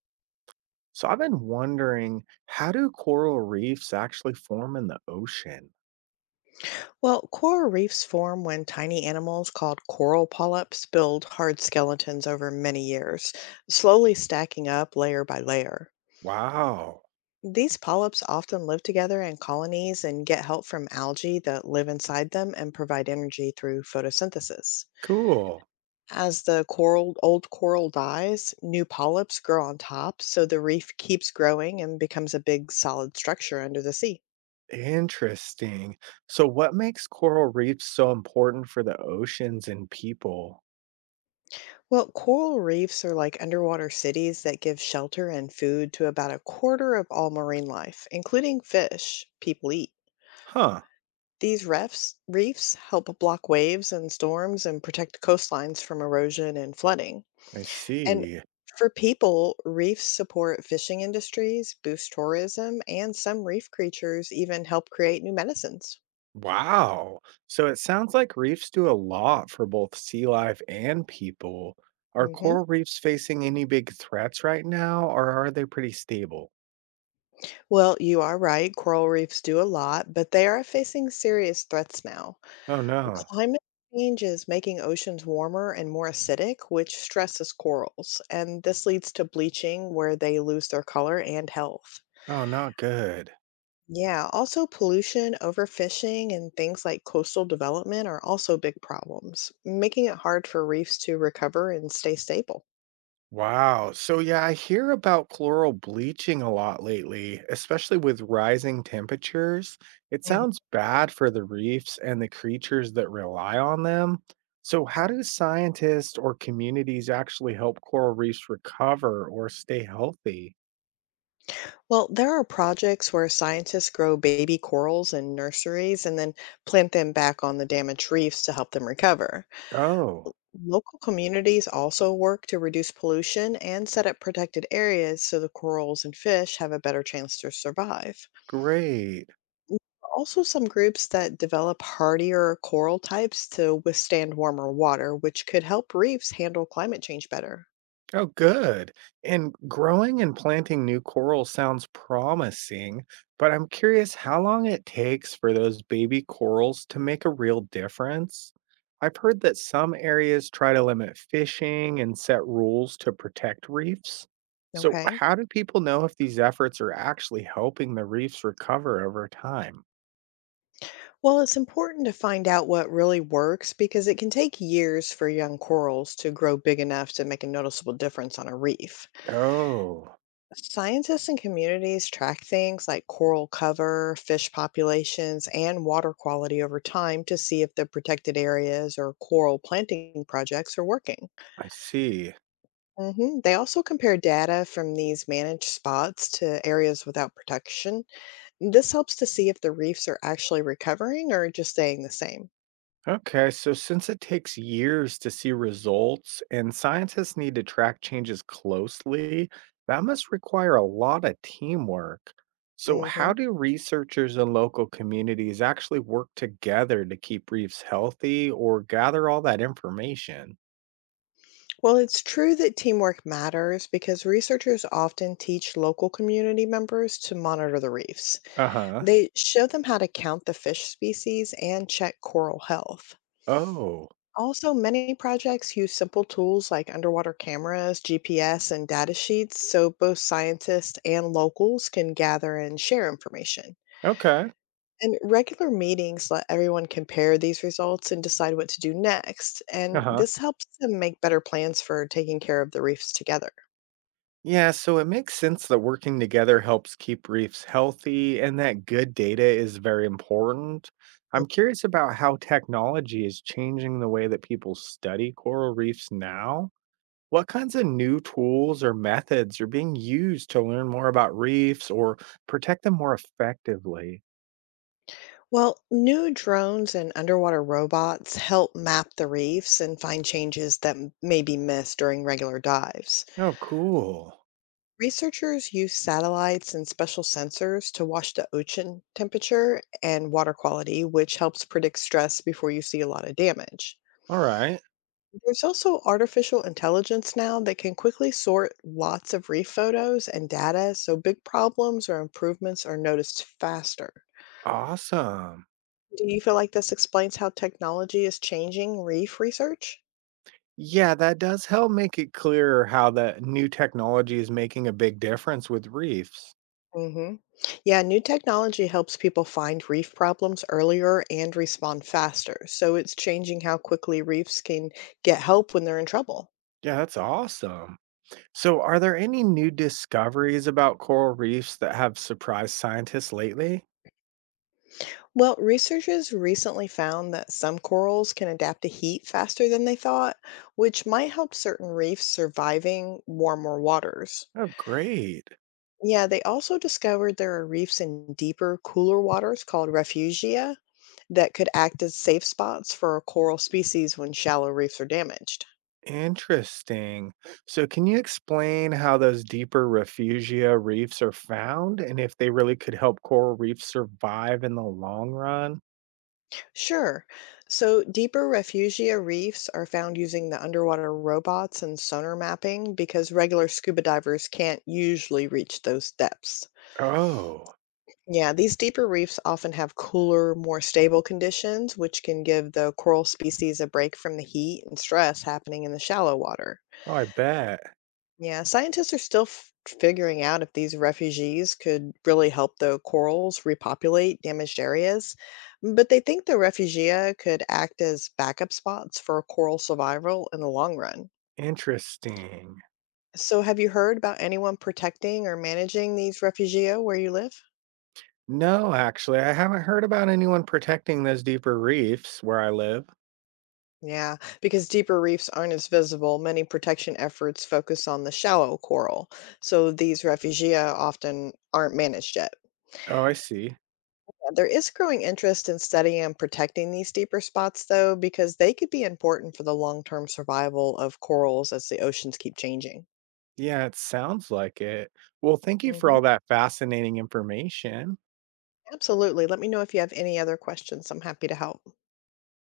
So I've been wondering, how do coral reefs actually form in the ocean? Well, coral reefs form when tiny animals called coral polyps build hard skeletons over many years, slowly stacking up layer by layer. Wow, These polyps often live together in colonies and get help from algae that live inside them and provide energy through photosynthesis. cool. As the coral, old coral dies, new polyps grow on top, so the reef keeps growing and becomes a big solid structure under the sea. Interesting. So what makes coral reefs so important for the oceans and people? Well, coral reefs are like underwater cities that give shelter and food to about a quarter of all marine life, including fish people eat. Huh, These reefs help block waves and storms and protect coastlines from erosion and flooding. I And see. for people, reefs support fishing industries, boost tourism, and some reef creatures even help create new medicines. Wow. So it sounds like reefs do a lot for both sea life and people. Are hmm coral reefs facing any big threats right now, or are they pretty stable? Well, you are right. Coral reefs do a lot, but they are facing serious threats now. Oh no. Climate change is making oceans warmer and more acidic, which stresses corals, and this leads to bleaching where they lose their color and health. Oh, not good. Yeah, also pollution, overfishing, and things like coastal development are also big problems, making it hard for reefs to recover and stay stable. Wow. So, yeah, I hear about chloral bleaching a lot lately, especially with rising temperatures. It Mhm. sounds bad for the reefs and the creatures that rely on them. So, how do scientists or communities actually help coral reefs recover or stay healthy? Well, there are projects where scientists grow baby corals in nurseries and then plant them back on the damaged reefs to help them recover. Oh, Local communities also work to reduce pollution and set up protected areas so the corals and fish have a better chance to survive. great. Also, some groups that develop hardier coral types to withstand warmer water, which could help reefs handle climate change better. Oh, good. And growing and planting new coral sounds promising, but I'm curious how long it takes for those baby corals to make a real difference. I've heard that some areas try to limit fishing and set rules to protect reefs. So, Okay. how do people know if these efforts are actually helping the reefs recover over time? Well, it's important to find out what really works because it can take years for young corals to grow big enough to make a noticeable difference on a reef. Oh, Scientists and communities track things like coral cover, fish populations, and water quality over time to see if the protected areas or coral planting projects are working. I see. Mhm. They also compare data from these managed spots to areas without protection. This helps to see if the reefs are actually recovering or just staying the same. Okay, so since it takes years to see results and scientists need to track changes closely, that must require a lot of teamwork. So, how hmm do researchers and local communities actually work together to keep reefs healthy or gather all that information? Well, it's true that teamwork matters because researchers often teach local community members to monitor the reefs. Uh huh. They show them how to count the fish species and check coral health. Oh, Also, many projects use simple tools like underwater cameras, GPS, and data sheets so both scientists and locals can gather and share information. okay. And regular meetings let everyone compare these results and decide what to do next. Uh And huh. this helps them make better plans for taking care of the reefs together. Yeah, so it makes sense that working together helps keep reefs healthy and that good data is very important. Mm. I'm curious about how technology is changing the way that people study coral reefs now. What kinds of new tools or methods are being used to learn more about reefs or protect them more effectively? Well, new drones and underwater robots help map the reefs and find changes that may be missed during regular dives. Oh, cool. Researchers use satellites and special sensors to watch the ocean temperature and water quality, which helps predict stress before you see a lot of damage. All right. There's also artificial intelligence now that can quickly sort lots of reef photos and data, so big problems or improvements are noticed faster. Awesome. Do you feel like this explains how technology is changing reef research? Yeah, that does help make it clearer how the new technology is making a big difference with reefs. hmm Yeah, new technology helps people find reef problems earlier and respond faster. So it's changing how quickly reefs can get help when they're in trouble. Yeah, that's awesome. So, are there any new discoveries about coral reefs that have surprised scientists lately? Well, researchers recently found that some corals can adapt to heat faster than they thought, which might help certain reefs surviving warmer waters. Oh, great. Yeah, they also discovered there are reefs in deeper, cooler waters called refugia that could act as safe spots for coral species when shallow reefs are damaged. Interesting. So, can you explain how those deeper refugia reefs are found and if they really could help coral reefs survive in the long run? Sure. So deeper refugia reefs are found using the underwater robots and sonar mapping because regular scuba divers can't usually reach those depths. Oh, Yeah, these deeper reefs often have cooler, more stable conditions, which can give the coral species a break from the heat and stress happening in the shallow water. oh, I bet. Yeah, scientists are still figuring out if these refugees could really help the corals repopulate damaged areas, but they think the refugia could act as backup spots for coral survival in the long run. Interesting. So, have you heard about anyone protecting or managing these refugia where you live? No, actually, I haven't heard about anyone protecting those deeper reefs where I live. Yeah, because deeper reefs aren't as visible, many protection efforts focus on the shallow coral, so these refugia often aren't managed yet. Oh, I see. Yeah, there is growing interest in studying and protecting these deeper spots, though, because they could be important for the long term survival of corals as the oceans keep changing. Yeah, it sounds like it. Well, thank you for all hmm that fascinating information. Absolutely. Let me know if you have any other questions. I'm happy to help.